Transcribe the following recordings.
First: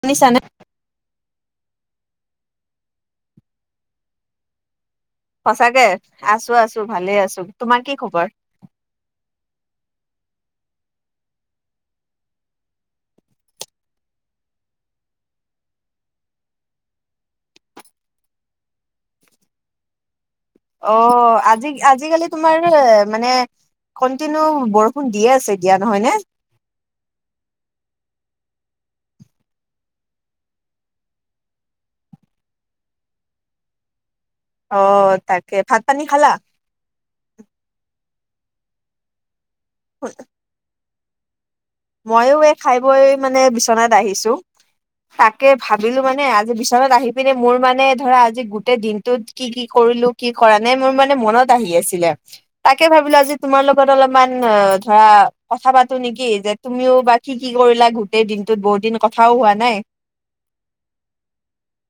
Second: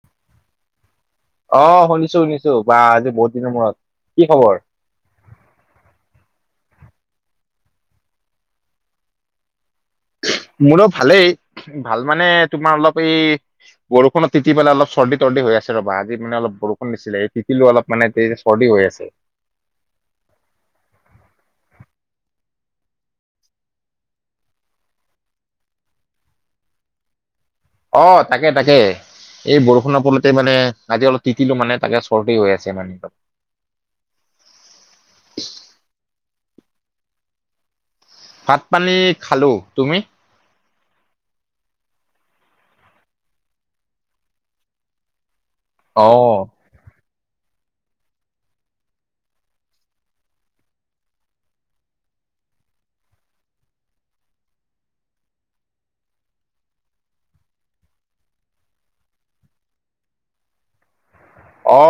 শুনিছা নে অ শুনিছো শুনিছো বা আজি বহুত দিনৰ মূৰত কি খবৰ সঁচাকে আছো আছো ভালে আছো তোমাৰ কি খবৰ মোৰো ভালেই ভাল মানে তোমাৰ অলপ এই বৰুষুণত তিতি পেলা অলপ চৰ্দি তৰ্দি হৈ আছে ৰ'ব আজি মানে অলপ বৰষুণ দিছিলে সেই তিতিলো অলপ মানে তে চৰ্দি হৈ আছে অ আজি আজিকালি তোমাৰ এ মানে কণ্টিনিউ বৰষুণ দিয়ে আছে দিয়া নহয় নে অ তাকে তাকে এই বৰষুণৰ ফলতে মানে আজি অলপ তিতিলো মানে তাকে চৰ্দি হৈ আছে মানে অ তাকে ভাত পানী খালা ভাত পানী খালো তুমি মইও এই খাই বৈ মানে বিচনাত আহিছো তাকে ভাবিলো অ মানে আজি বি বিচনাত আহি পিনে মোৰ মানে ধৰা আজি গোটেই দিনটোত কি কি কৰিলো কি কৰা নাই মোৰ মানে মনত আহি আছিলে তাকে ভাবিলো আজি তোমাৰ লগত অলপমান অ ধৰা কথা পাতো নেকি যে তুমিও বা কি কি কৰিলা গোটেই দিনটোত বহুত দিন কথাও হোৱা নাই অ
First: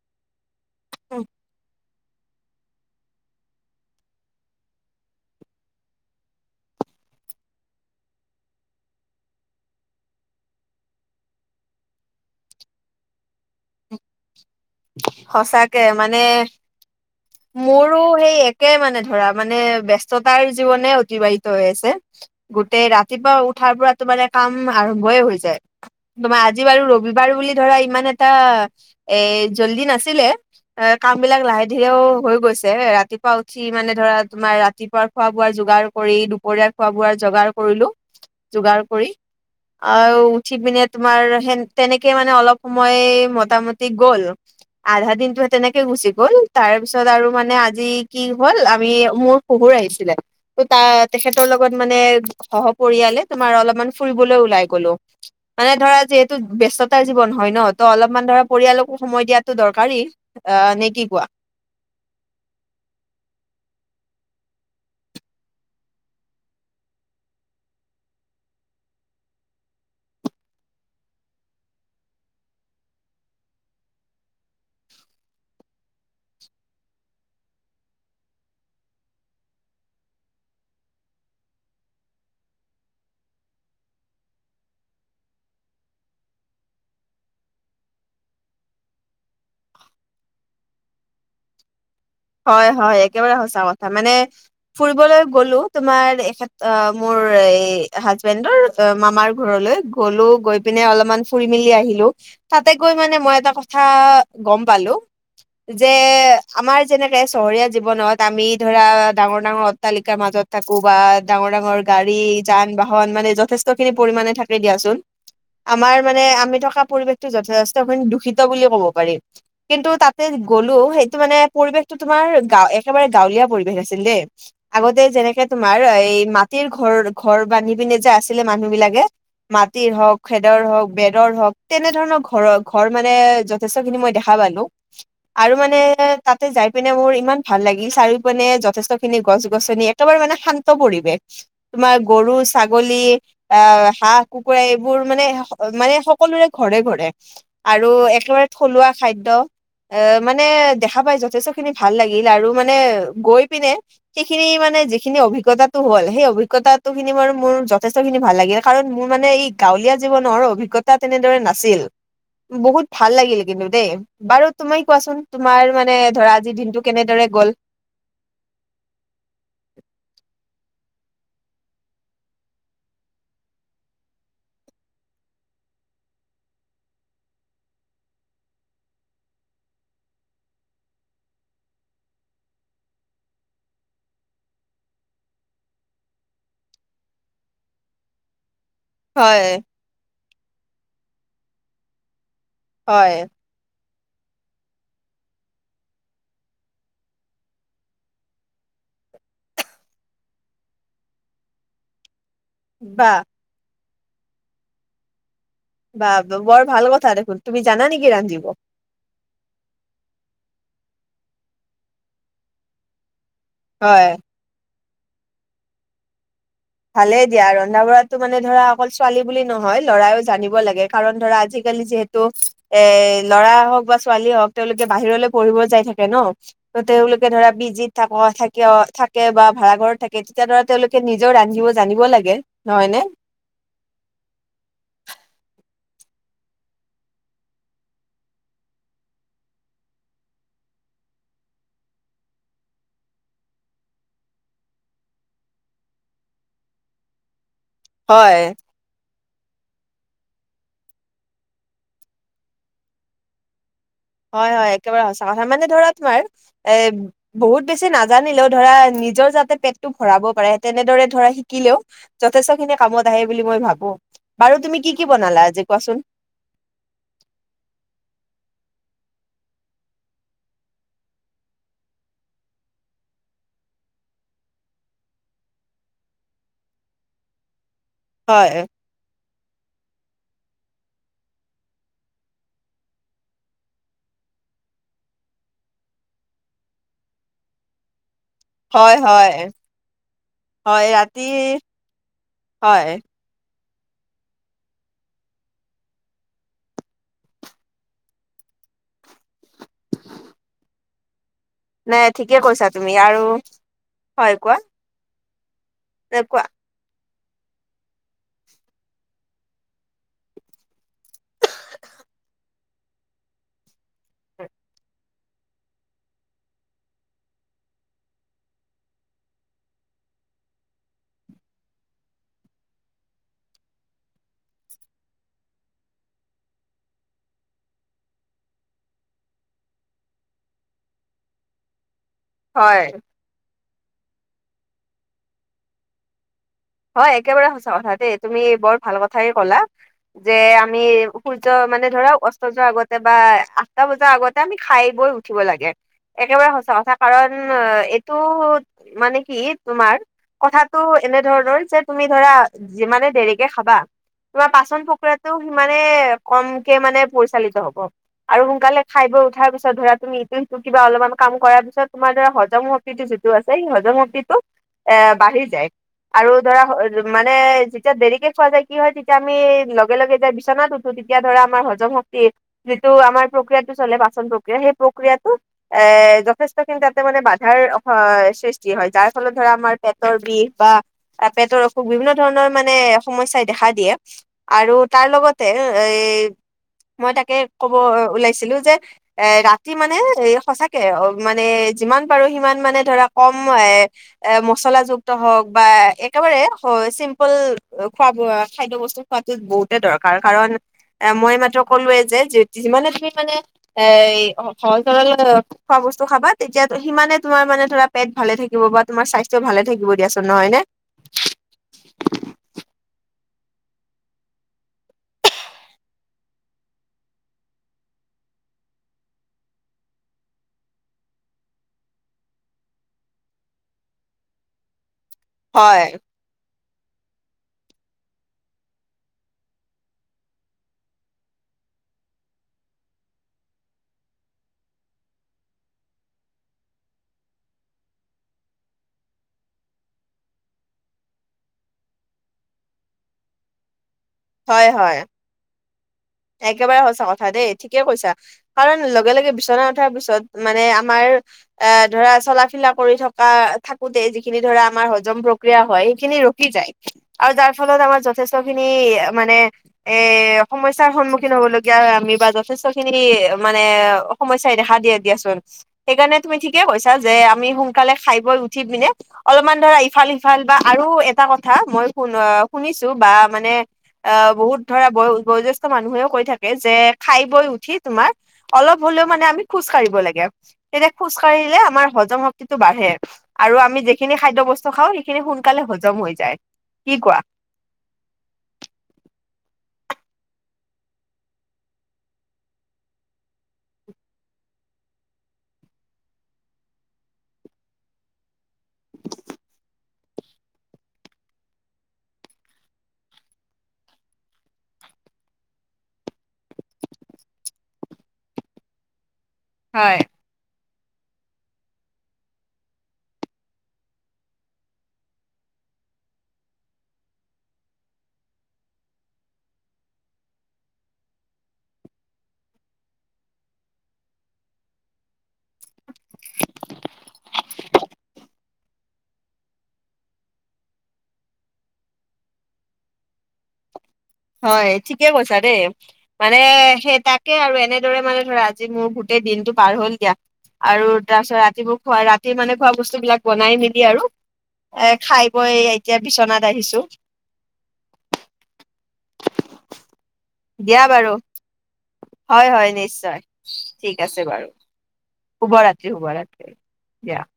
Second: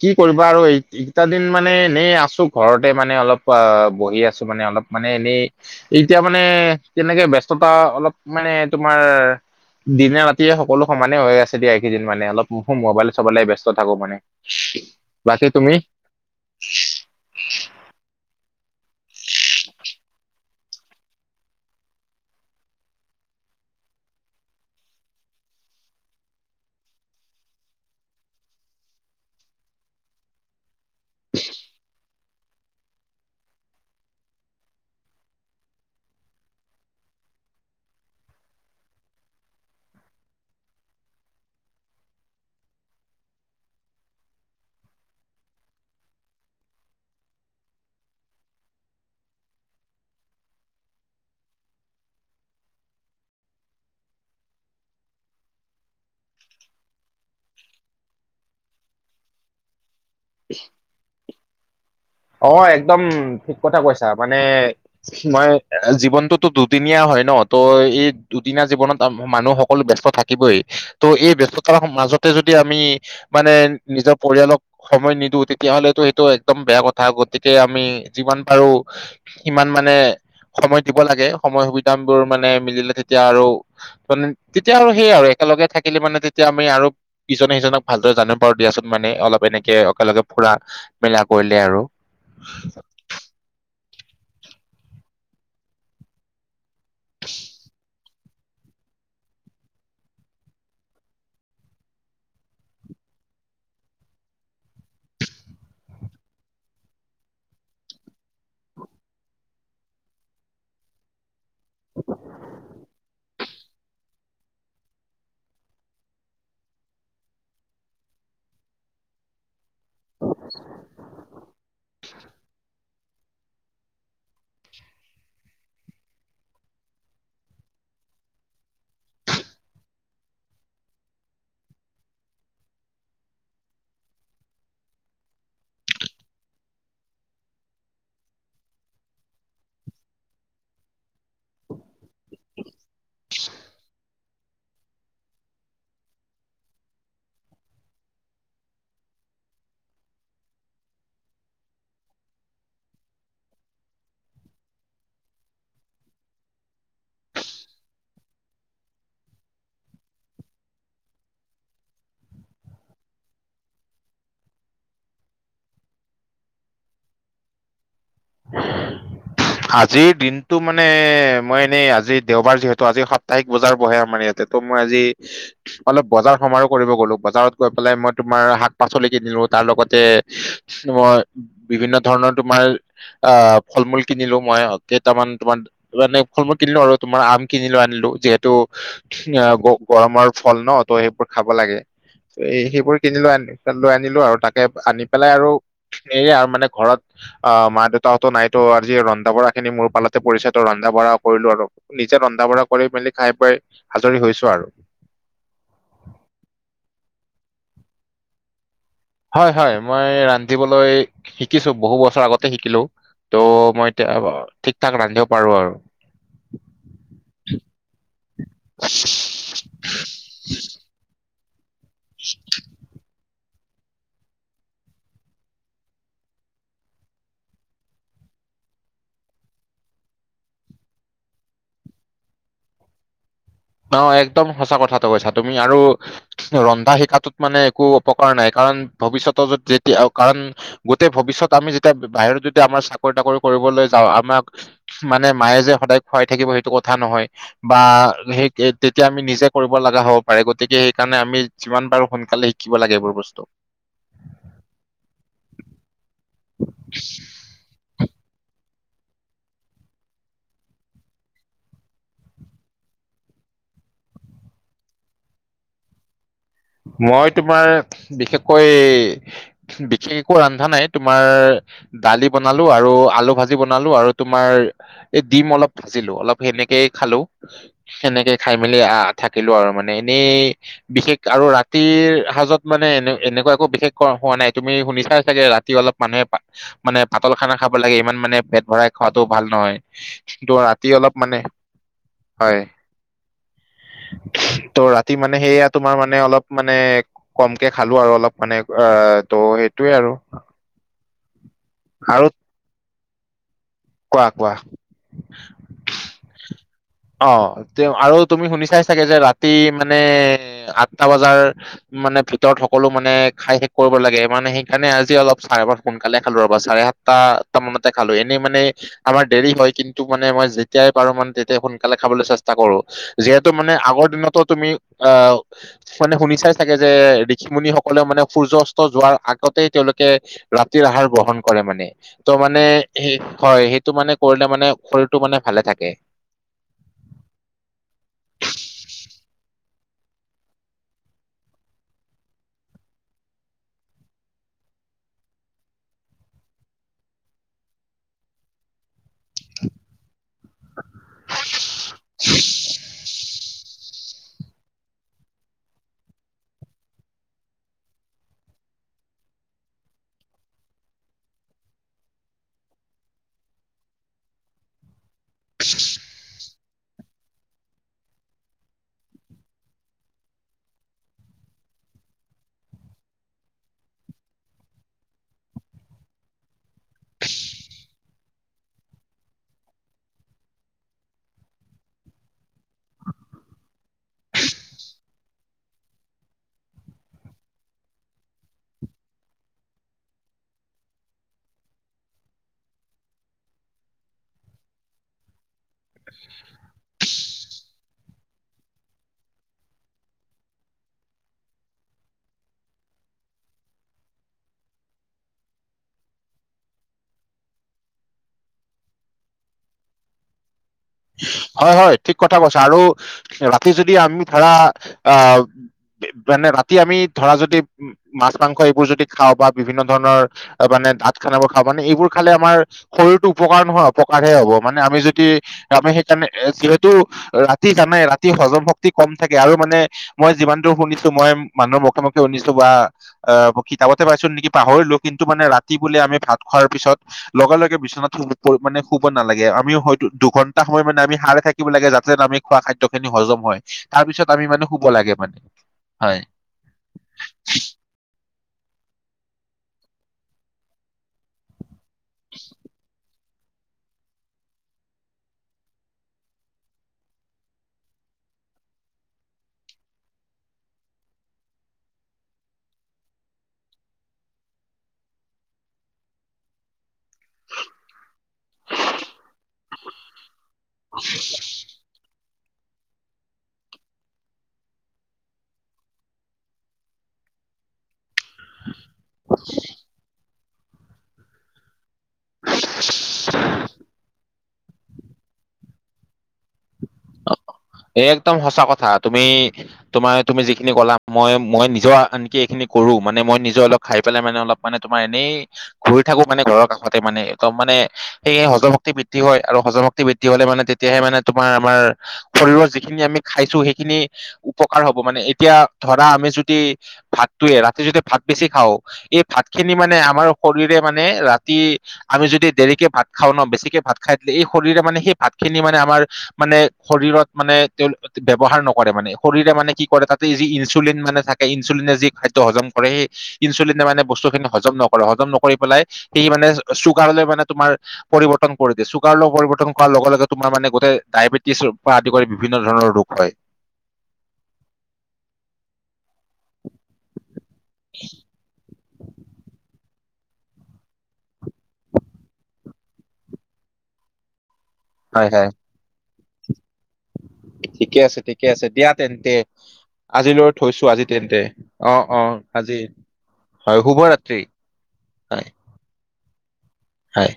কি কৰিবা আৰু এইকেইটা দিন মানে এনেই আছো ঘৰতে মানে অলপ অ বহি আছো মানে অলপ মানে এনেই এতিয়া মানে তেনেকে ব্যস্ততা অলপ মানে তোমাৰ, দিনে ৰাতিয়ে সকলো সমানে হৈ আছে দিয়া এইকেইদিন মানে অলপ মোবাইলত চাব লাগে ব্যস্ত থাকো মানে। বাকী তুমি সঁচাকে মানে, মোৰো সেই একে মানে ধৰা মানে ব্যস্ততাৰ জীৱনে অতিবাহিত হৈ আছে গোটেই ৰাতিপুৱা উঠাৰ পৰাতো মানে কাম আৰম্ভয়ে হৈ যায় তোমাৰ আজি বাৰু ৰবিবাৰ বুলি ধৰা ইমান এটা এ জল্দি নাছিলে এ কাম বিলাক লাহে ধীৰেও হৈ গৈছে ৰাতিপুৱা উঠি মানে ধৰা তোমাৰ ৰাতিপুৱা। খোৱা বোৱা যোগাৰ কৰি দুপৰীয়া খোৱা বোৱাৰ যোগাৰ কৰিলো যোগাৰ কৰি। আৰু উঠি পিনে তোমাৰ সেন তেনেকে মানে অলপ সময় মোটামটি গ'ল। আধা দিনটোহে তেনেকে গুচি গ'ল তাৰ পিছত আৰু মানে আজি কি হ'ল আমি মোৰ। শহুৰ আহিছিলে। ত' তা তেখেতৰ লগত মানে সহপৰিয়ালে তোমাৰ অলপমান ফুৰিবলৈ ওলাই গলো। মানে ধৰা যিহেতু ব্যস্ততাৰ জীৱন হয় ন ত অলপমান ধৰা পৰিয়ালকো। সময় দিয়াতো দৰকাৰী অ নে কি কোৱা। অ একদম ঠিক কথা কৈছা মানে, মই জীৱনটোতো দুদিনীয়া হয় ন ত এই দুদিনীয়া জীৱনত মানুহ সকলো ব্যস্ত থাকে। থাকিবই ত' এই ব্যস্ততাৰ মাজতে যদি আমি। মানে নিজৰ পৰিয়ালক সময় নিদিওঁ তেতিয়াহলেতো এইটো একদম বেয়া কথা। কথা গতিকে আমি যিমান পাৰো। সিমান মানে সময় দিব লাগে সময় সুবিধা বোৰ মানে মিলিলে তেতিয়া আৰু [unintelligible] তেতিয়া সেই আৰু একেলগে থাকিলে মানে তেতিয়া আমি আৰু ইজনে সিজনক ভালদৰে জানিব পাৰো দিয়াচোন মানে অলপ এনেকে একেলগে ফুৰা মেলা কৰিলে আৰু হয় হয় একেবাৰে সঁচা কথা মানে ফুৰিবলৈ গ'লো তোমাৰ এখেত, অ মোৰ এই হাজবেণ্ডৰ মামাৰ ঘৰলৈ গ'লো গৈ পিনে অলপমান ফুৰি মেলি আহিলো। তাতে গৈ মানে মই এটা কথা গম পালো যে আমাৰ, যেনেকে চহৰীয়া জীৱনত আমি ধৰা ডাঙৰ ডাঙৰ অট্টালিকাৰ মাজত থাকো বা, ডাঙৰ ডাঙৰ গাড়ী যান বাহন মানে যথেষ্ট খিনি পৰিমণে থাকে দিয়াচোন। আমাৰ মানে আমি থকা পৰিৱেশটো যথেষ্টি খিনি দূষিত বুলি ক'ব পাৰি। কিন্তু তাতে গ'লো সেইটো মানে পৰিৱেশটো তোমাৰ গা, একেবাৰে গাঁৱলীয়া পৰিৱেশ আছিল দেই। আগতে যেনেকে তোমাৰ এই মাটিৰ ঘৰ ঘৰ বান্ধি পিনে যে আছিলে মানুহ বিলাকে। মাটিৰ হওক খেদৰ হওক বেদৰ হওক তেনেধৰণৰ ঘৰৰ ঘৰ মানে য যথেষ্টখিনি মই দেখা পালো আৰু মানে তাতে যাই, পিনে মোৰ ইমান ভাল লাগিল চাৰিও পিনে যথেষ্ট খিনি গছ গছনি একেবাৰে মানে শান্ত পৰিৱেশ। তোমাৰ গৰু ছাগলী আহ হাঁহ, কুকুৰা এইবোৰ মানে মানে সকলোৰে ঘৰে ঘৰে। আৰু একেবাৰে থলুৱা খাদ্য এ মানে দেখা পায় যথেষ্ট, খিনি ভাল লাগিল আৰু মানে গৈ পিনে। সেইখিনি মানে যিখিনি অভিজ্ঞতাটো হল সেই অভিজ্ঞতাটো খিনি বাৰো মোৰ যথেষ্ট খিনি ভাল লাগিল। কাৰণ মোৰ মানে ই গাঁৱলীয়া জীৱনৰ অভিজ্ঞতা তেনেদৰে নাছিল। বহুত ভাল লাগিল কিন্তু দেই বাৰু তুমি কোৱাচোন তোমাৰ মানে ধৰা। আজি দিনটো কেনেদৰে গ'ল। [inaudible] আজিৰ দিনটো মানে মই এনেই আজি দেওবাৰ যিহেতু আজি সাপ্তাহিক বজাৰ বহে আমাৰ ইয়াতে। ত মই আজি। অলপ বজাৰ সমাৰো কৰিব গলো বজাৰত গৈ পেলাই মই তোমাৰ শাক পাচলি কিনিলো তাৰ লগতে, মই বিভিন্ন ধৰণৰ তোমাৰ। আহ ফল মূল কিনিলো মই কেইটামান তোমাৰ, মানে ফল মূল কিনিলো আৰু তোমাৰ আম কিনিলো আনিলো যিহেতু ধুনীয়া হয় গ গৰমৰ ফল ন ত সেইবোৰ খাব লাগে সেইবোৰ কিনি হয় লৈ আনি লৈ আনিলো আৰু তাকে আনি পেলাই আৰু এ আৰু মানে ঘৰত অ মাত দেউতাহটো নাই তো আজি ৰন্ধা বঢ়াখিনি মোৰ পালতে পৰিছে ত' ৰন্ধা বঢ়া কৰিলোঁ আৰু নিজে ৰন্ধা বঢ়া কৰি মেলি বাহ খাই বৈ আজৰি হৈছো আৰু বা বৰ ভাল কথা দেখোন তুমি জানা নেকি ৰান্ধিব। হয় হয় মই ৰান্ধিবলৈ শিকিছো বহু বছৰ আগতে শিকিলো। ত' মই হয় এতিয়া ঠিক ঠাক ৰান্ধিব পাৰো আৰু ভালে দিয়া ৰন্ধা বঢ়াতো মানে ধৰা অকল ছোৱালী বুলি নহয় লৰাইও জানিব লাগে কাৰণ ধৰা আজিকালি যিহেতু এ ল'ৰা হওক বা ছোৱালী হওক তেওঁলোকে বাহিৰলে পঢ়িব যাই থাকে ন ত তেওঁলোকে ধৰা পিজিত থাক থাকেয় থাকে বা ভাড়া ঘৰত থাকে তেতিয়া ধৰা তেওঁলোকে নিজেও ৰা ন্ধিব জানিব লাগে নহয় নে অ একদম সঁচা কথাটো কৈছা তুমি আৰু ৰন্ধা শিকাটোত মানে একো অপকাৰ নাই কাৰণ ভৱিষ্যত য যেতিয়া কাৰণ গোটেই ভৱিষ্যত আমি যেতিয়া বাহিৰত যদি আমাৰ চাকৰি তাকৰি কৰিবলৈ যাওঁ আমাক মানে মায়ে যে সদায় খুৱাই থাকিব সেইটো কথা নহয় বা হয় সেই তে তেতিয়া আমি নিজে কৰিব লগা হ'ব পাৰে গতিকে সেইকাৰণে আমি যিমান পাৰোঁ সোনকালে শিকিব লাগে এইবোৰ বস্তু। হয় হয় একেবাৰে সঁচা কথা মানে ধৰা তোমাৰ এ বহুত বেছি না নাজানিলেও ধৰা নিজৰ যাতে পেটটো ভৰাব পাৰে তেনেদৰে ধৰা শিকিলেও যথেষ্ট খিনি কামত আহে বুলি মই ভাবো। বাৰু তুমি কি কি বনালা আজি কোৱাচোন? মই তোমাৰ বিশেষকৈ বিশেষ একো ৰন্ধা নাই তোমাৰ দালি বনালো আৰু আলু ভাজি বনালো আৰু তোমাৰ এই ডিম অলপ ভাজিলো অলপ সেনেকেই খালো। সেনেকে খাই হয় মেলি আহ থাকিলো আৰু মানে এনেই বিশেষ আৰু ৰাতিৰ সাজত মানে এনে এনেকুৱা একো বিশেষ খোৱা হোৱা নাই তুমি শুনিছাই চাগে ৰাতি অলপ মানুহে পা মানে পাতল খানা খাব লাগে ইমান মানে পেট ভৰাই হয় খোৱাটো হয় ভাল নহয় ত' ৰাতি অলপ মানে হয় ত' ৰাতি মানে সেইয়া তোমাৰ মানে মানে অলপ মানে কমকে খালো আৰু অলপ মানে অ ত' সেইটোৱে আৰু নাই আৰু ঠিকেই কৈছা তুমি আৰু কোৱা কোৱা? মানে খোৱা অ তেওঁ আৰু তুমি শুনিছাই চাগে যে ৰাতি মানে আঠটা বজাৰ মানে ভিতৰত সকলো মানে খাই শেষ কৰিব লাগে মানে সেইকাৰণে আজি অলপ চাৰে ভাত সোনকালে খালো ৰবা চাৰে সাত তা, তা মানতে খালো। এনেই মানে আমাৰ দেৰি হয় কিন্তু মানে মই যেতিয়াই পাৰোঁ মানে তেতিয়াই সোন কালে খাবলৈ চেষ্টা কৰোঁ। যিহেতু মানে আগৰ দিনটো তুমি আহ মানে শুনিছাই চাগে যে ঋষি মুনি সকলেও মানে সূৰ্য্য অস্ত যোৱাৰ আগতেই তেওঁলোকে ৰাতিৰ আহাৰ গ্ৰহন কৰে মানে। ত' মানে হয় সেই হয়, সেইটো মানে কৰিলে মানে শৰীৰটো মানে ভালে থাকে। হয় একেবাৰে সঁচা কথা দেই তুমি বৰ ভাল কথাই ক'লা। যে আমি সূৰ্য্য মানে ধৰা অস্ত যোৱাৰ আগতে বা আঠটা বজাৰ আগতে আমি খাই বৈ উ উঠিব লাগে। একেবাৰে সঁচা কথা কাৰণ এইটো মানে কি তোমাৰ কথাটো এনে ধৰণৰ যে তুমি ধৰা যিমানে দেৰিকে খাবা তোমাৰ পাচন প্ৰক্ৰিয়াটো সিমানে কমকে মানে পৰিচালিত হ'ব। আৰু সোনকালে খাই বৈ উঠাৰ পিছত ধৰা তুমি ইটো সিটো কিবা অলপমান কাম কৰাৰ পিছত তোমাৰ ধৰা হজম শ শক্তিটো যিটো আছে, সেই হজম শক্তিটো এ বাঢ়ি যায়। আৰু ধৰা মানে যেতিয়া দেৰিকে খোৱা যায়, কি হয় তেতিয়া আমি, লগে-লগে যায় বিচনাত ও ঠো তেতিয়া ধৰা আমাৰ হজম শক্তি, যিটো আমাৰ প্ৰক্ৰিয়াতো চলে পাচন প্ৰক্ৰিয়া, সেই প্ৰক্ৰিয়াটো এ যথেষ্টখিনি তাতে মানে বাধাৰ সৃষ্টি হয়। যাৰ ফলত ধৰা আমাৰ পেটৰ বিষ বা পেটৰ অসুখ, বিভিন্ন ধৰণৰ মানে সমস্যাই দেখা দিয়ে। আৰু তাৰ লগতে এ, মই তাকে ক'ব ওলাইছিলো যে এ ৰাতি মানে এ সঁচাকে মানে যিমান পাৰোঁ সিমান মানে ধৰা কম এ এ মচলা যুক্ত হওঁক বা একেবাৰে হ চিম্পুল এ খোৱা বোৱা খাদ্য বস্তু খোৱাটো বহুতে দৰকাৰ কাৰণ এ মই এইমাত্ৰ কলোৱে যে যে যিমানে তুমি মানে এ স সহজ সৰল, খোৱা বস্তু খাবা তেতিয়া সিমানে তোমাৰ মানে ধৰা পেট ভালে থাকিব বা তোমাৰ স্বাস্থ্যও ভালে থাকিব দিয়াচোন নহয় নে। হয় হয় ঠিক কথা কৈছা। আৰু ৰাতি যদি আমি ধৰা আ, মানে ৰাতি আমি ধৰা যদি মাছ মাংস এইবোৰ যদি খাওঁ বা বিভিন্ন ধৰণৰ। মানে ডাঠ খানাবোৰ খাব মানে এইবোৰ খালে আমাৰ। শৰীৰটো উপকাৰ নহয় অপকাৰহে হ'ব, মানে আমি যদি হয় আমি সেই তেনেকে এ যিহে তু ৰাতি জানাই ৰাতি হজম শক্তি কম থাকে আৰু মানে, মই যিমান দূৰ শুনিছো, মই মানুহৰ মুখে-মুখে শুনিছো বা অ, কিতাপতে পাইছো নেকি পাহৰিলো, কিন্তু মানে ৰাতি বোলে, আমি ভাত খোৱাৰ পিছত, লগে-লগে বিচনাতো শু মানে শুব নালাগে। আমিও হয়তো দুখন এটা সময় মানে আমি সাৰে থাকিব লাগে, যাতে আমি খোৱা খাদ্য খিনি হজম হয়। তাৰ পিছত আমি মানে হয় শুব হয় লাগে মানে। হয় একেবাৰে সছা কথা দেই, ঠিকে কৈছা। কাৰণ লগে-লগে বিচনা উঠাৰ পিছত মানে আমাৰ, এ ধৰা, চলাফিলা কৰি থকা-থাকোতে যিখিনি ধৰা আমাৰ হজম প্ৰক্ৰিয়া হয়, সেইখিনি ৰখি যায় আৰু যাৰ ফলত আমাৰ যথেষ্ট খিনি মানে এ সমস্যা সমস্যাৰ সন্মুখীন হ'বলগীয়া, এ আমি বা যথেষ্ট খিনি মানে সমস্যাই দেখা দিয়ে দিয়াচোন। সেইকাৰণে তুমি ঠিকে কৈছা যে, আমি সোনকালে খাই বৈ উঠি পিনে অলপমান, ধৰা ইফাল-সিফাল বা আৰু এটা কথা, মই শুন অ শুনিছো বা মানে অ, বহুত ধৰা বয় বয়জ্যেষ্ঠ মানুহেও কৈ থাকে, যে খাই বৈ উঠি তোমাৰ অলপ হ'লেও মানে আমি খোজ কাঢ়িব লাগে। তেতিয়া খোজকাঢ়িলে আমাৰ হজম শক্তি শক্তিটো বাঢ়ে আৰু আমি যিখিনি খাদ্য বস্তু খাওঁ, সেইখিনি সোনকালে হজম হৈ যায়। কি কোৱা? একদম সঁচা কথা। তুমি তোমাৰ, তুমি যিখিনি ক'লা, মই-মই নিজৰ আনকি এইখিনি কৰো, মানে মই নিজৰ অলপ খাই পেলাই মানে, অলপ মানে তোমাৰ এনেই ঘূৰি থাকো মানে, ঘৰৰ কাষতে মানে একদম মানে সেই হজম শক্তি বৃদ্ধি হয়। আৰু হজম শক্তি বৃদ্ধি হ'লে মানে তেতিয়াহে মানে তোমাৰ আমাৰ শৰীৰৰ যিখিনি আমি খাইছো, সেইখিনি উপকাৰ হ'ব মানে, এতিয়া ধৰা আমি যদি ভাতটোৱে ৰাতি যদি ভাত বেছি খাওঁ এই ভাত খিনি মানে হয় আমাৰ শৰীৰে মানে ৰাতি, আমি যদি দেৰিকে ভাত খাওঁ ন, বেছিকে ভাত খাই দিলে, এই শৰীৰে মানে সেই ভাতখিনি মানে আমাৰ, মানে শৰীৰত মানে তেওঁ ব্যৱহাৰ নকৰে মানে, শৰীৰে মানে কি কৰে তাতে যি ইনচুলিন মানে থাকে, ইনচুলিনে যি খাদ্য হজম কৰে সেই ইনচুলিনে মানে বস্তু খিনি হজম নকৰে হজম নকৰি পেলাই, সি মানে চুগাৰলৈ মানে তোমাৰ পৰিৱৰ্তন কৰি দিয়ে। চুগাৰ পৰিবৰ্তন কৰাৰ লগে, লগে তোমাৰ মানে গোটেই ডায়বেটিছ পা আদি কৰি বিভিন্ন ধৰণৰ ৰোগ হয়। হয়, ঠিকে কৈছা দেই। মানে সেই তাকে আৰু এনেদৰে মানে ধৰা আজি মোৰ এই দিনটো পাৰ হ'ল দিয়া। আৰু তাৰপিছত ৰাতিবোৰ খোৱা ৰাতি মানে খোৱা বস্তু বিলাক বনাই নিবি আৰু এ খাই হয় হয় বৈ, এতিয়া বিচনাত আহিছো। ঠিকে আছে ঠিকে আছে দিয়া তেন্তে। আজিলৈ দিয়া থৈছো আজি বাৰু তেন্তে অ অ হয় হয় আজি নিশ্চয় হয় ঠিক শুভ আছে বাৰু ৰাত্ৰি। হয় শুভৰাত্ৰি শুভৰাত্ৰি। দিয়া হয়।